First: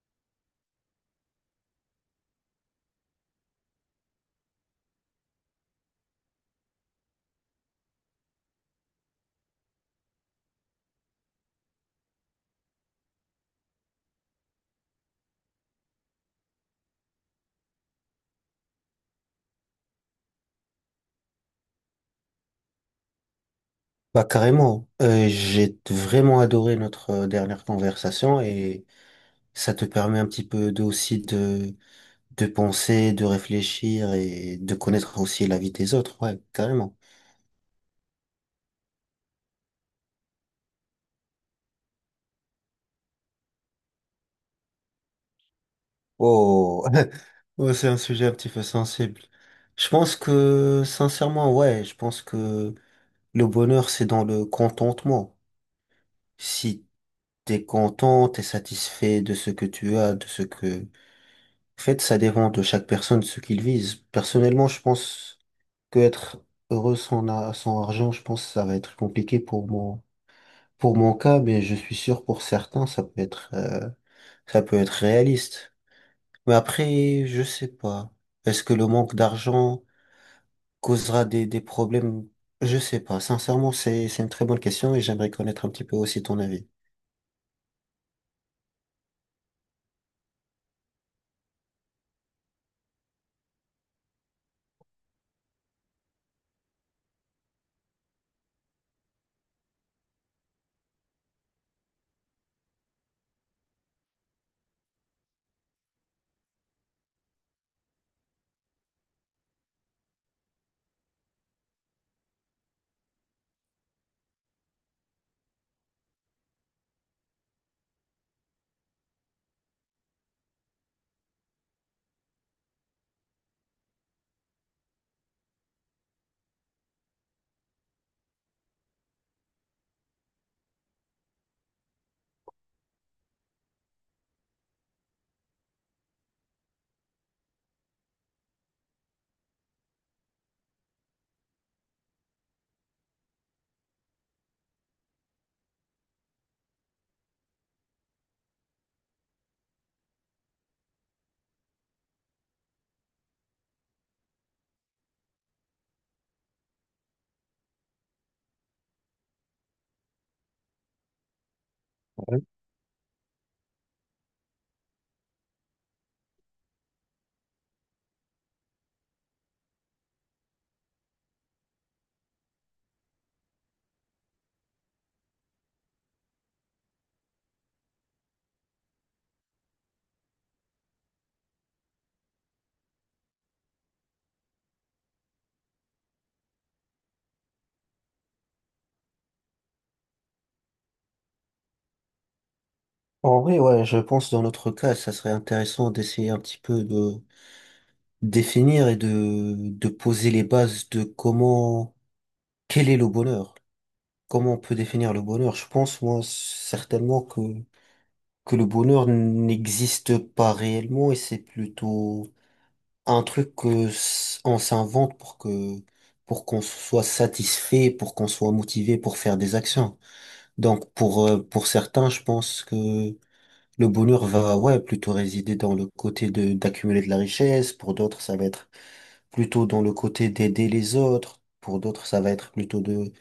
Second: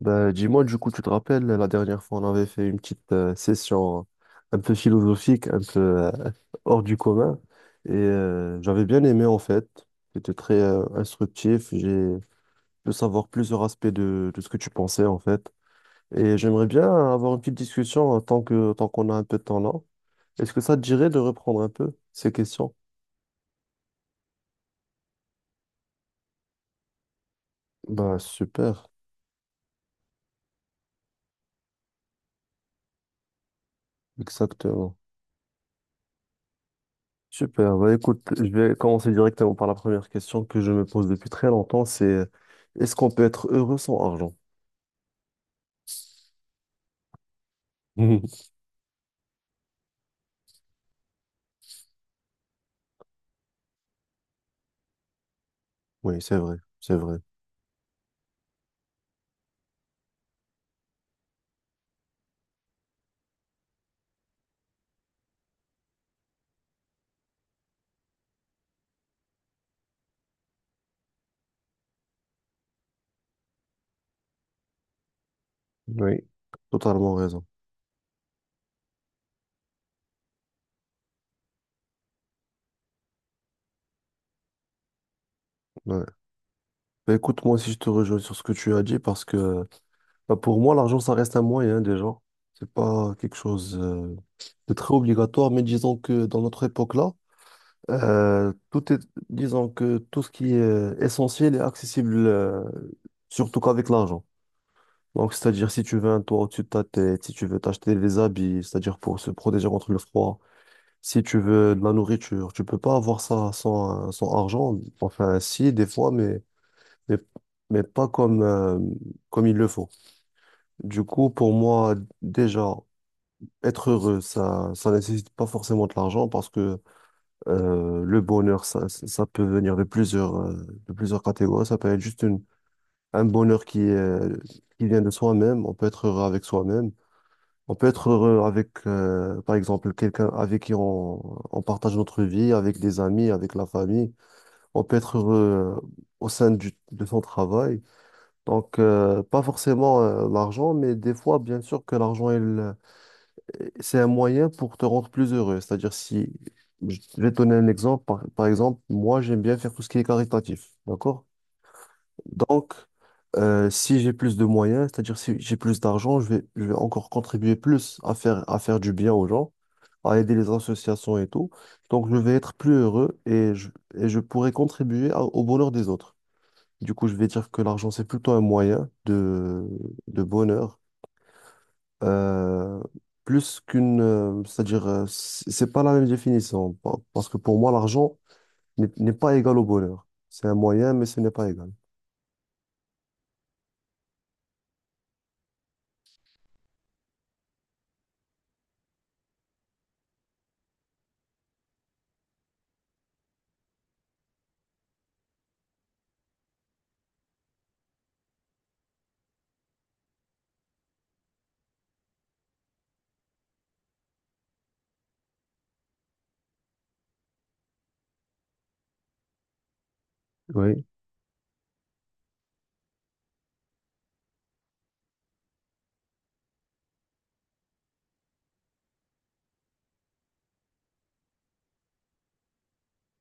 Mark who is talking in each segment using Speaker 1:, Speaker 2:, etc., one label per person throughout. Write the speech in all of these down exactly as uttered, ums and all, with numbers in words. Speaker 1: Bah, dis-moi, du coup, tu te rappelles, la dernière fois, on avait fait une petite euh, session un peu philosophique, un peu euh, hors du commun. Et euh, j'avais bien aimé, en fait. C'était très euh, instructif. J'ai pu savoir plusieurs aspects de, de ce que tu pensais, en fait. Et j'aimerais bien avoir une petite discussion euh, tant que, tant qu'on a un peu de temps là. Est-ce que ça te dirait de reprendre un peu ces questions?
Speaker 2: Bah carrément. Euh, j'ai vraiment adoré notre euh, dernière
Speaker 1: Bah,
Speaker 2: conversation et
Speaker 1: super,
Speaker 2: ça te permet un petit peu de, aussi de, de penser, de réfléchir et de
Speaker 1: exactement.
Speaker 2: connaître aussi la vie des autres, ouais, carrément.
Speaker 1: Super. Bah, écoute, je vais commencer directement par la première question que je me pose depuis très longtemps, c'est euh, est-ce qu'on peut être heureux sans argent?
Speaker 2: Oh, Ouais, c'est un sujet un petit peu sensible. Je pense que, sincèrement, ouais, je pense que le bonheur, c'est dans le contentement.
Speaker 1: Oui, c'est vrai,
Speaker 2: Si
Speaker 1: c'est vrai.
Speaker 2: t'es content, t'es satisfait de ce que tu as, de ce que... En fait, ça dépend de chaque personne, ce qu'il vise. Personnellement, je pense... que être heureux sans, a- sans argent, je pense que ça va être compliqué pour mon, pour mon cas, mais je suis sûr pour certains, ça peut être, euh, ça peut être réaliste.
Speaker 1: Oui.
Speaker 2: Mais
Speaker 1: Totalement
Speaker 2: après, je
Speaker 1: raison.
Speaker 2: sais pas. Est-ce que le manque d'argent causera des, des problèmes? Je sais pas. Sincèrement, c'est, c'est une très bonne question et j'aimerais connaître un petit peu
Speaker 1: Ouais.
Speaker 2: aussi ton avis.
Speaker 1: Bah, écoute, moi aussi, je te rejoins sur ce que tu as dit parce que bah, pour moi, l'argent, ça reste un moyen déjà. C'est pas quelque chose euh, de très obligatoire, mais disons que dans notre époque-là, euh, tout est, disons que tout ce qui est essentiel est accessible, euh, surtout qu'avec l'argent. Donc, c'est-à-dire, si tu veux un toit au-dessus de ta tête, si tu veux t'acheter des habits, c'est-à-dire pour se protéger contre le froid, si tu veux de la nourriture, tu peux pas avoir ça sans, euh, sans argent. Enfin, si, des fois, mais, mais, mais pas comme, euh, comme il le faut. Du coup, pour moi, déjà, être heureux, ça, ça nécessite pas forcément de l'argent parce que euh, le bonheur, ça, ça peut venir de plusieurs, euh, de plusieurs catégories. Ça peut être juste une, un bonheur qui est, qui vient de soi-même. On peut être heureux avec soi-même. On peut être heureux avec, euh, par exemple, quelqu'un avec qui on, on partage notre vie, avec des amis, avec la famille. On peut être heureux euh, au sein du- de son travail. Donc, euh, pas forcément euh, l'argent, mais des fois, bien sûr que l'argent, il, euh, c'est un moyen pour te rendre plus heureux. C'est-à-dire, si je vais te donner un exemple, par, par exemple, moi, j'aime bien faire tout ce qui est caritatif. D'accord?
Speaker 2: Ouais.
Speaker 1: Donc, euh, si j'ai plus de moyens, c'est-à-dire si j'ai plus d'argent, je vais, je vais encore contribuer plus à faire, à faire du bien aux gens, à aider les associations et tout. Donc, je vais être plus heureux et je, et je pourrai contribuer à- au bonheur des autres. Du coup, je vais dire que l'argent, c'est plutôt un moyen de, de bonheur, euh, plus qu'une, euh, c'est-à-dire, euh, c'est c'est pas la même définition, pa- parce que pour moi, l'argent n'est n'est pas égal au bonheur. C'est un moyen, mais ce n'est pas égal.
Speaker 2: En vrai, ouais, je pense dans notre cas, ça serait intéressant d'essayer un petit peu de définir et de, de poser les bases de comment, quel est le bonheur. Comment on peut définir le bonheur? Je pense, moi, certainement que, que le bonheur n'existe pas réellement et c'est plutôt un truc que s- on s'invente pour que, pour qu'on soit satisfait, pour qu'on soit motivé pour faire des actions.
Speaker 1: Oui.
Speaker 2: Donc, pour, euh, pour certains, je pense que le bonheur va, ouais, plutôt résider dans le côté de, d'accumuler de la richesse. Pour d'autres, ça va être plutôt dans le côté d'aider les autres. Pour d'autres, ça va être plutôt de,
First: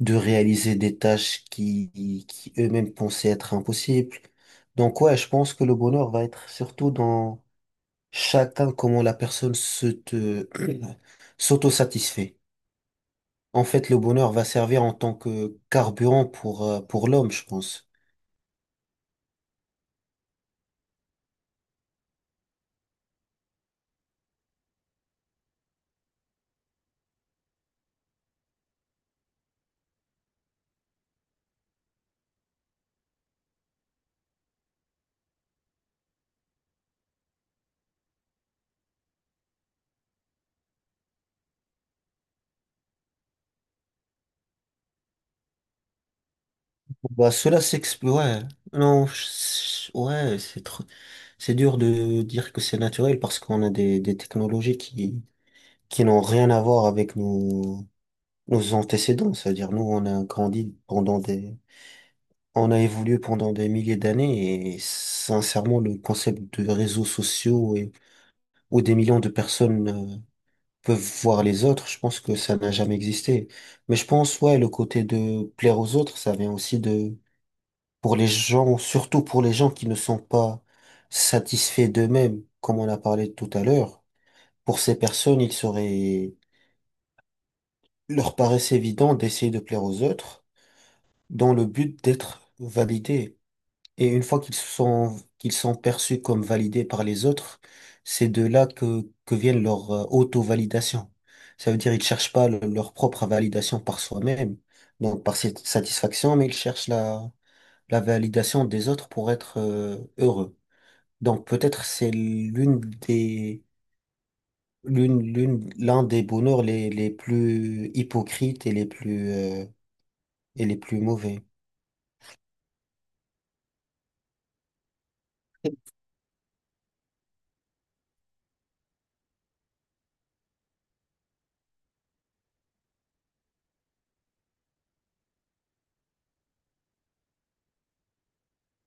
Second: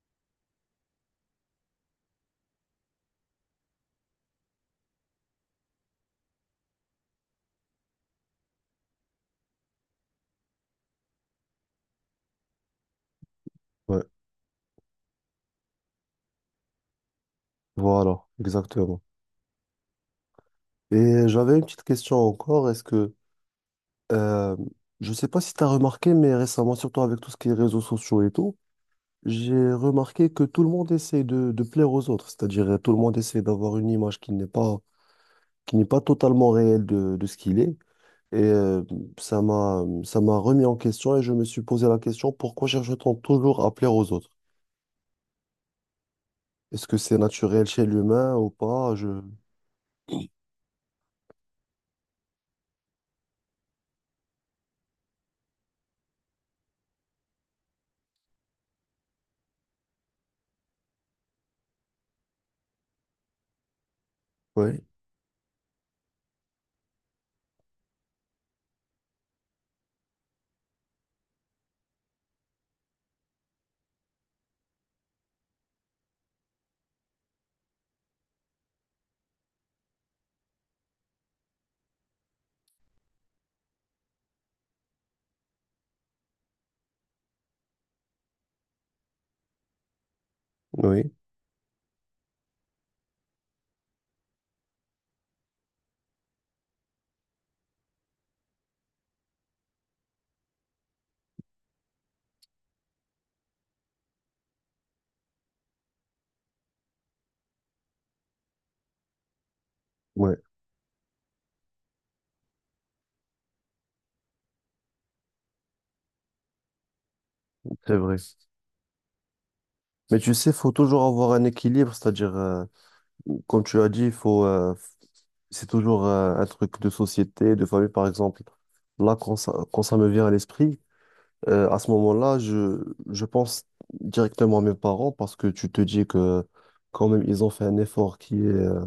Speaker 2: de réaliser des tâches qui, qui eux-mêmes pensaient être impossibles. Donc ouais, je pense que le bonheur va être surtout dans chacun, comment la personne se te, s'auto-satisfait. En fait, le bonheur va servir en tant que carburant pour, euh, pour l'homme, je pense.
Speaker 1: Voilà, exactement. Et j'avais une petite question encore. Est-ce que, euh, je sais pas si tu as remarqué, mais récemment, surtout avec tout ce qui est réseaux sociaux et tout, j'ai remarqué que tout le monde essaie de, de plaire aux autres. C'est-à-dire, euh, tout le monde essaie d'avoir une image qui n'est pas, qui n'est pas totalement réelle de, de ce qu'il est. Et euh, ça m'a, ça m'a remis en question et je me suis posé la question, pourquoi cherche-t-on toujours à plaire aux autres? Est-ce que c'est
Speaker 2: Bah, cela
Speaker 1: naturel chez
Speaker 2: s'explique,
Speaker 1: l'humain
Speaker 2: ouais.
Speaker 1: ou pas?
Speaker 2: Non,
Speaker 1: Je...
Speaker 2: je- ouais, c'est trop, c'est dur de dire que c'est naturel parce qu'on a des, des technologies qui, qui n'ont rien à voir avec nous nos antécédents, c'est-à-dire nous, on a grandi pendant des, on a évolué pendant des milliers d'années et
Speaker 1: Oui,
Speaker 2: sincèrement, le concept de réseaux sociaux et où des millions de personnes euh, peuvent voir les autres, je pense que ça n'a jamais existé. Mais je pense, ouais, le côté de plaire aux autres, ça vient aussi de, pour les gens, surtout pour les gens qui ne sont pas satisfaits d'eux-mêmes, comme on a parlé tout à l'heure. Pour ces personnes, il serait, leur paraissait évident d'essayer de plaire aux autres
Speaker 1: oui,
Speaker 2: dans le but d'être validés. Et une fois qu'ils sont, qu'ils sont perçus comme validés par les autres, c'est de là que, que viennent leur euh, auto-validation. Ça veut dire ils cherchent pas le- leur propre validation par soi-même, donc par cette satisfaction, mais ils cherchent la, la validation des autres pour être euh,
Speaker 1: ouais,
Speaker 2: heureux. Donc peut-être c'est l'une des, l'une, l'une, l'un des bonheurs les, les plus
Speaker 1: c'est vrai.
Speaker 2: hypocrites et les plus, euh,
Speaker 1: Mais tu sais, il
Speaker 2: et
Speaker 1: faut
Speaker 2: les plus
Speaker 1: toujours avoir
Speaker 2: mauvais.
Speaker 1: un équilibre, c'est-à-dire, euh, comme tu as dit, il faut, euh, c'est toujours euh, un truc de société, de famille, par exemple. Là, quand ça, quand ça me vient à l'esprit, euh, à ce moment-là, je, je pense directement à mes parents parce que tu te dis que quand même, ils ont fait un effort qui est euh,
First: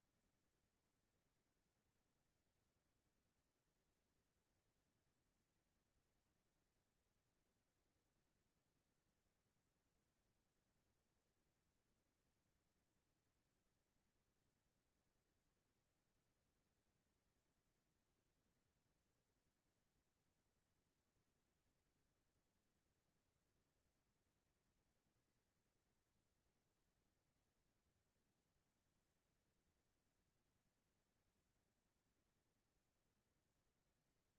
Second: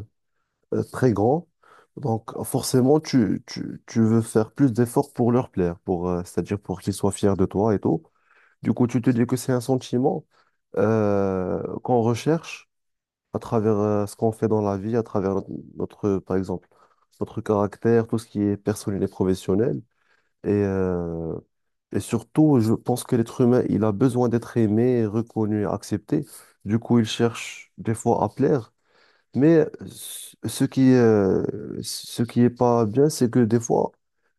Speaker 1: euh, très grand. Donc, forcément, tu, tu, tu veux faire plus d'efforts pour leur plaire, pour, euh, c'est-à-dire pour qu'ils soient fiers de toi et tout. Du coup, tu te dis que c'est un sentiment euh, qu'on recherche à travers euh, ce qu'on fait dans la vie, à travers notre, notre, par exemple, notre caractère, tout ce qui est personnel et professionnel. Et, euh, et surtout, je pense que l'être humain, il a besoin d'être aimé, reconnu, accepté. Du coup, il cherche des fois à plaire. Mais ce ce qui, euh, ce qui est pas bien, c'est que des fois,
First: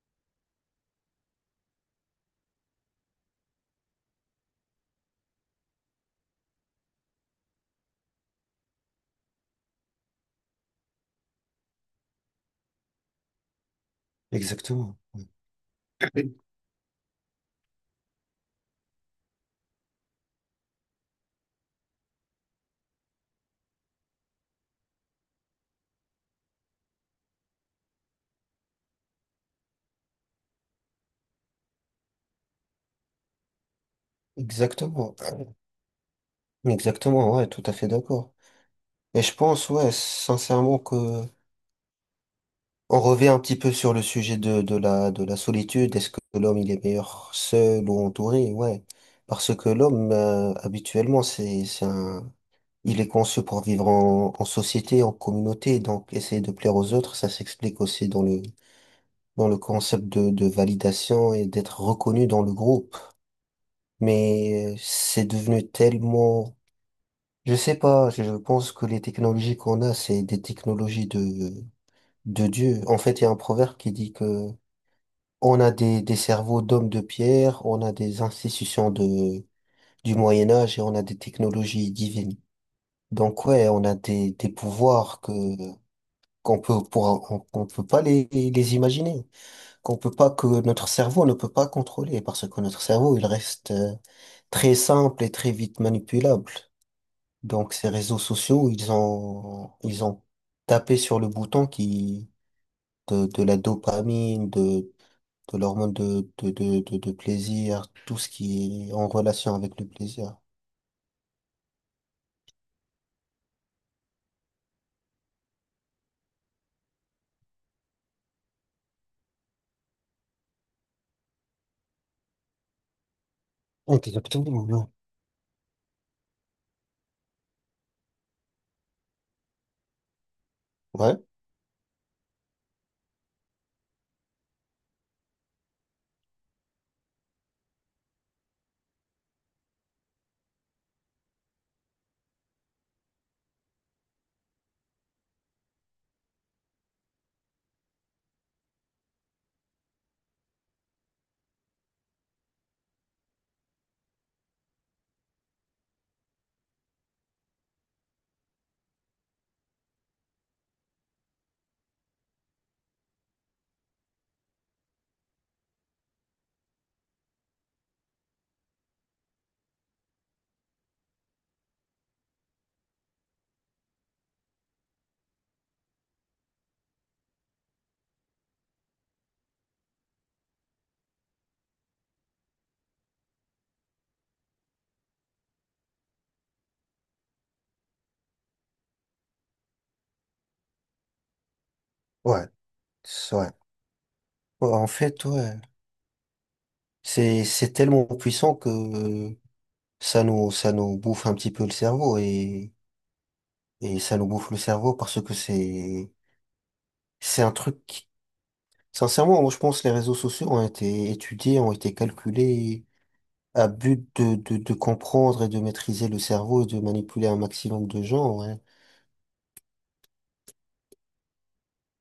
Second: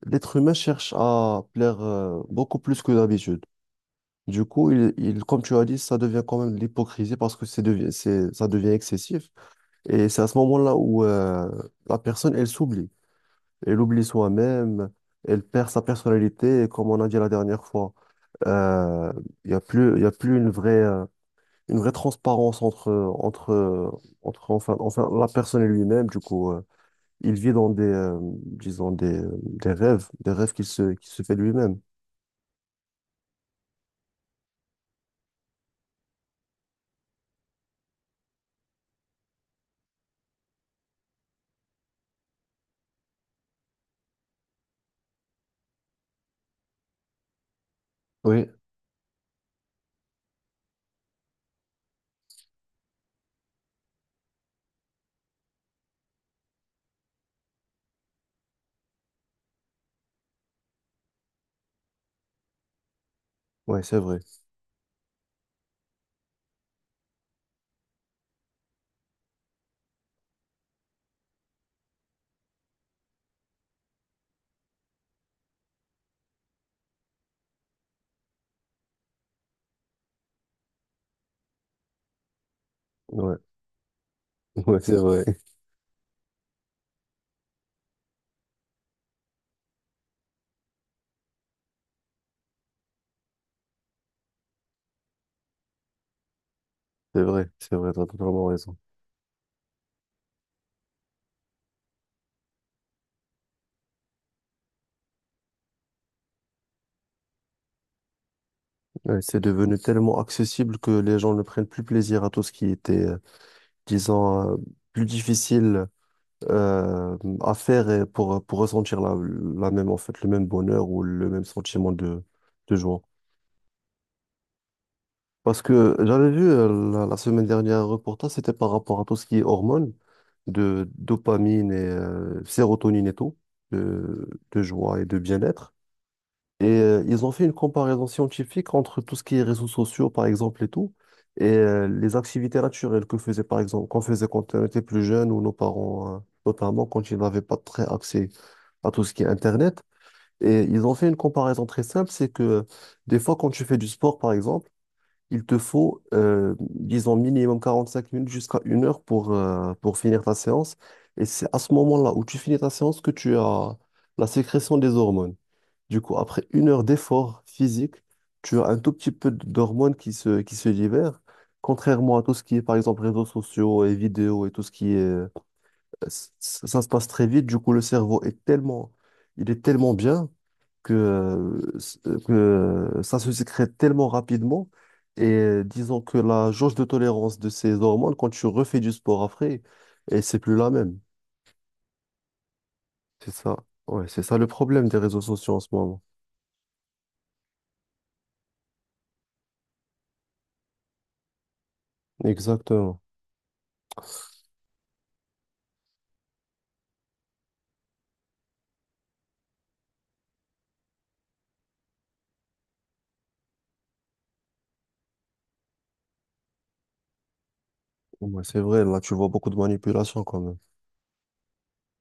Speaker 1: l'être humain cherche à plaire euh, beaucoup plus que d'habitude. Du coup, il, il- comme tu as dit, ça devient quand même de l'hypocrisie parce que c'est devi- c'est- ça devient excessif. Et c'est à ce moment-là où euh, la personne, elle s'oublie. Elle oublie soi-même,
Speaker 2: Exactement.
Speaker 1: elle perd sa personnalité. Et comme on a dit la dernière fois, euh, il y a plus, il y a plus une vraie, euh, une vraie transparence entre, entre, entre enfin, enfin, la personne et lui-même. Du coup, euh, il vit dans des, euh, disons, des, euh, des rêves, des rêves qu'il se, qu'il se fait lui-même.
Speaker 2: Exactement. Exactement, ouais, tout à fait d'accord. Et je pense, ouais, sincèrement que on revient un petit peu sur le sujet de, de la, de la solitude. Est-ce que l'homme, il est meilleur seul ou
Speaker 1: Oui,
Speaker 2: entouré? Ouais. Parce que l'homme, euh, habituellement, c'est, c'est un, il est conçu pour vivre en, en société, en communauté. Donc, essayer de plaire aux autres, ça s'explique aussi dans le, dans le concept de, de validation et d'être reconnu dans le groupe.
Speaker 1: ouais, c'est vrai.
Speaker 2: Mais euh, c'est devenu tellement... Je sais pas, je je pense que les technologies qu'on a, c'est des technologies de, de Dieu. En fait, il y a un proverbe qui dit que on a des, des cerveaux d'hommes de pierre, on a des institutions de, du Moyen Âge et on a des technologies divines.
Speaker 1: Ouais,
Speaker 2: Donc ouais, on a des, des
Speaker 1: ouais, c'est
Speaker 2: pouvoirs
Speaker 1: vrai.
Speaker 2: que qu'on peut pour, on, qu'on peut pas les, les imaginer, qu'on peut pas que notre cerveau ne peut pas contrôler parce que notre cerveau, il reste euh, très simple et très vite manipulable.
Speaker 1: C'est vrai,
Speaker 2: Donc
Speaker 1: c'est
Speaker 2: ces
Speaker 1: vrai, t'as
Speaker 2: réseaux
Speaker 1: totalement
Speaker 2: sociaux,
Speaker 1: raison.
Speaker 2: ils ont ils ont tapé sur le bouton qui de, de la dopamine, de de l'hormone de, de de de de plaisir, tout ce qui est en
Speaker 1: Ouais, c'est
Speaker 2: relation
Speaker 1: devenu
Speaker 2: avec le
Speaker 1: tellement
Speaker 2: plaisir.
Speaker 1: accessible que les gens ne prennent plus plaisir à tout ce qui était euh, disons, euh, plus difficile euh, à faire et pour, pour ressentir la, la même, en fait, le même bonheur ou le même sentiment de, de joie.
Speaker 2: Exactement, non.
Speaker 1: Parce que j'avais vu euh, la, la semaine dernière un reportage, c'était par rapport à tout ce qui est hormones, de
Speaker 2: Ouais,
Speaker 1: dopamine et euh, sérotonine et tout, de, de joie et de bien-être. Et euh, ils ont fait une comparaison scientifique entre tout ce qui est réseaux sociaux, par exemple, et tout, et euh, les activités naturelles que faisait, par exemple, qu'on faisait quand on était plus jeune ou nos parents, euh, notamment quand ils n'avaient pas très accès à tout ce qui est Internet. Et ils ont fait une comparaison très simple, c'est que des fois, quand tu fais du sport, par exemple, il te faut, euh, disons, minimum quarante-cinq minutes jusqu'à une heure pour, euh, pour finir ta séance. Et c'est à ce moment-là où tu finis ta séance que tu as la sécrétion des hormones. Du coup, après une heure d'effort physique, tu as un tout petit peu d'hormones qui se, qui se libèrent, contrairement à tout ce qui est, par exemple, réseaux sociaux et vidéos et tout ce qui est... Ça, ça se passe très vite, du coup, le cerveau est tellement... Il est tellement bien que, euh, s- que ça se sécrète tellement rapidement. Et euh, disons que la jauge de tolérance de ces hormones, quand tu refais du sport après, et c'est plus la même.
Speaker 2: ouais,
Speaker 1: C'est
Speaker 2: c'est vrai.
Speaker 1: ça. Ouais, c'est ça le
Speaker 2: Ouais, en
Speaker 1: problème des réseaux
Speaker 2: fait,
Speaker 1: sociaux
Speaker 2: ouais,
Speaker 1: en ce moment.
Speaker 2: c'est c'est tellement puissant que ça nous ça nous bouffe un petit peu le cerveau et
Speaker 1: Exactement.
Speaker 2: et ça nous bouffe le cerveau parce que c'est c'est un truc. Qui- Sincèrement, moi je pense que les réseaux sociaux ont été étudiés, ont été calculés à but de, de, de comprendre et de maîtriser le cerveau et de manipuler un maximum de gens,
Speaker 1: Ouais,
Speaker 2: ouais.
Speaker 1: c'est vrai, là, tu vois beaucoup de manipulation quand même.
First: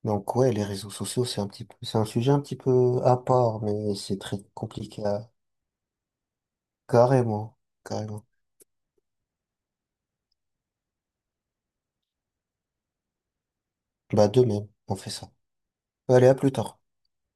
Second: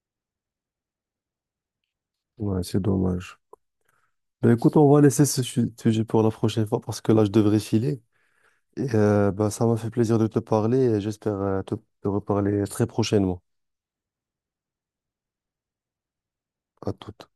Speaker 2: Donc ouais, les réseaux sociaux, c'est un petit peu, c'est un sujet un petit
Speaker 1: Ouais, c'est
Speaker 2: peu à
Speaker 1: dommage.
Speaker 2: part, mais c'est très
Speaker 1: Ben, écoute, on va
Speaker 2: compliqué
Speaker 1: laisser
Speaker 2: à...
Speaker 1: ce su- sujet pour la prochaine fois parce que là, je
Speaker 2: Carrément,
Speaker 1: devrais filer.
Speaker 2: carrément.
Speaker 1: Et, euh, ben, ça m'a fait plaisir de te parler et j'espère euh, te te reparler très prochainement.
Speaker 2: Bah de même, on fait ça. Allez, à plus tard.
Speaker 1: À toute.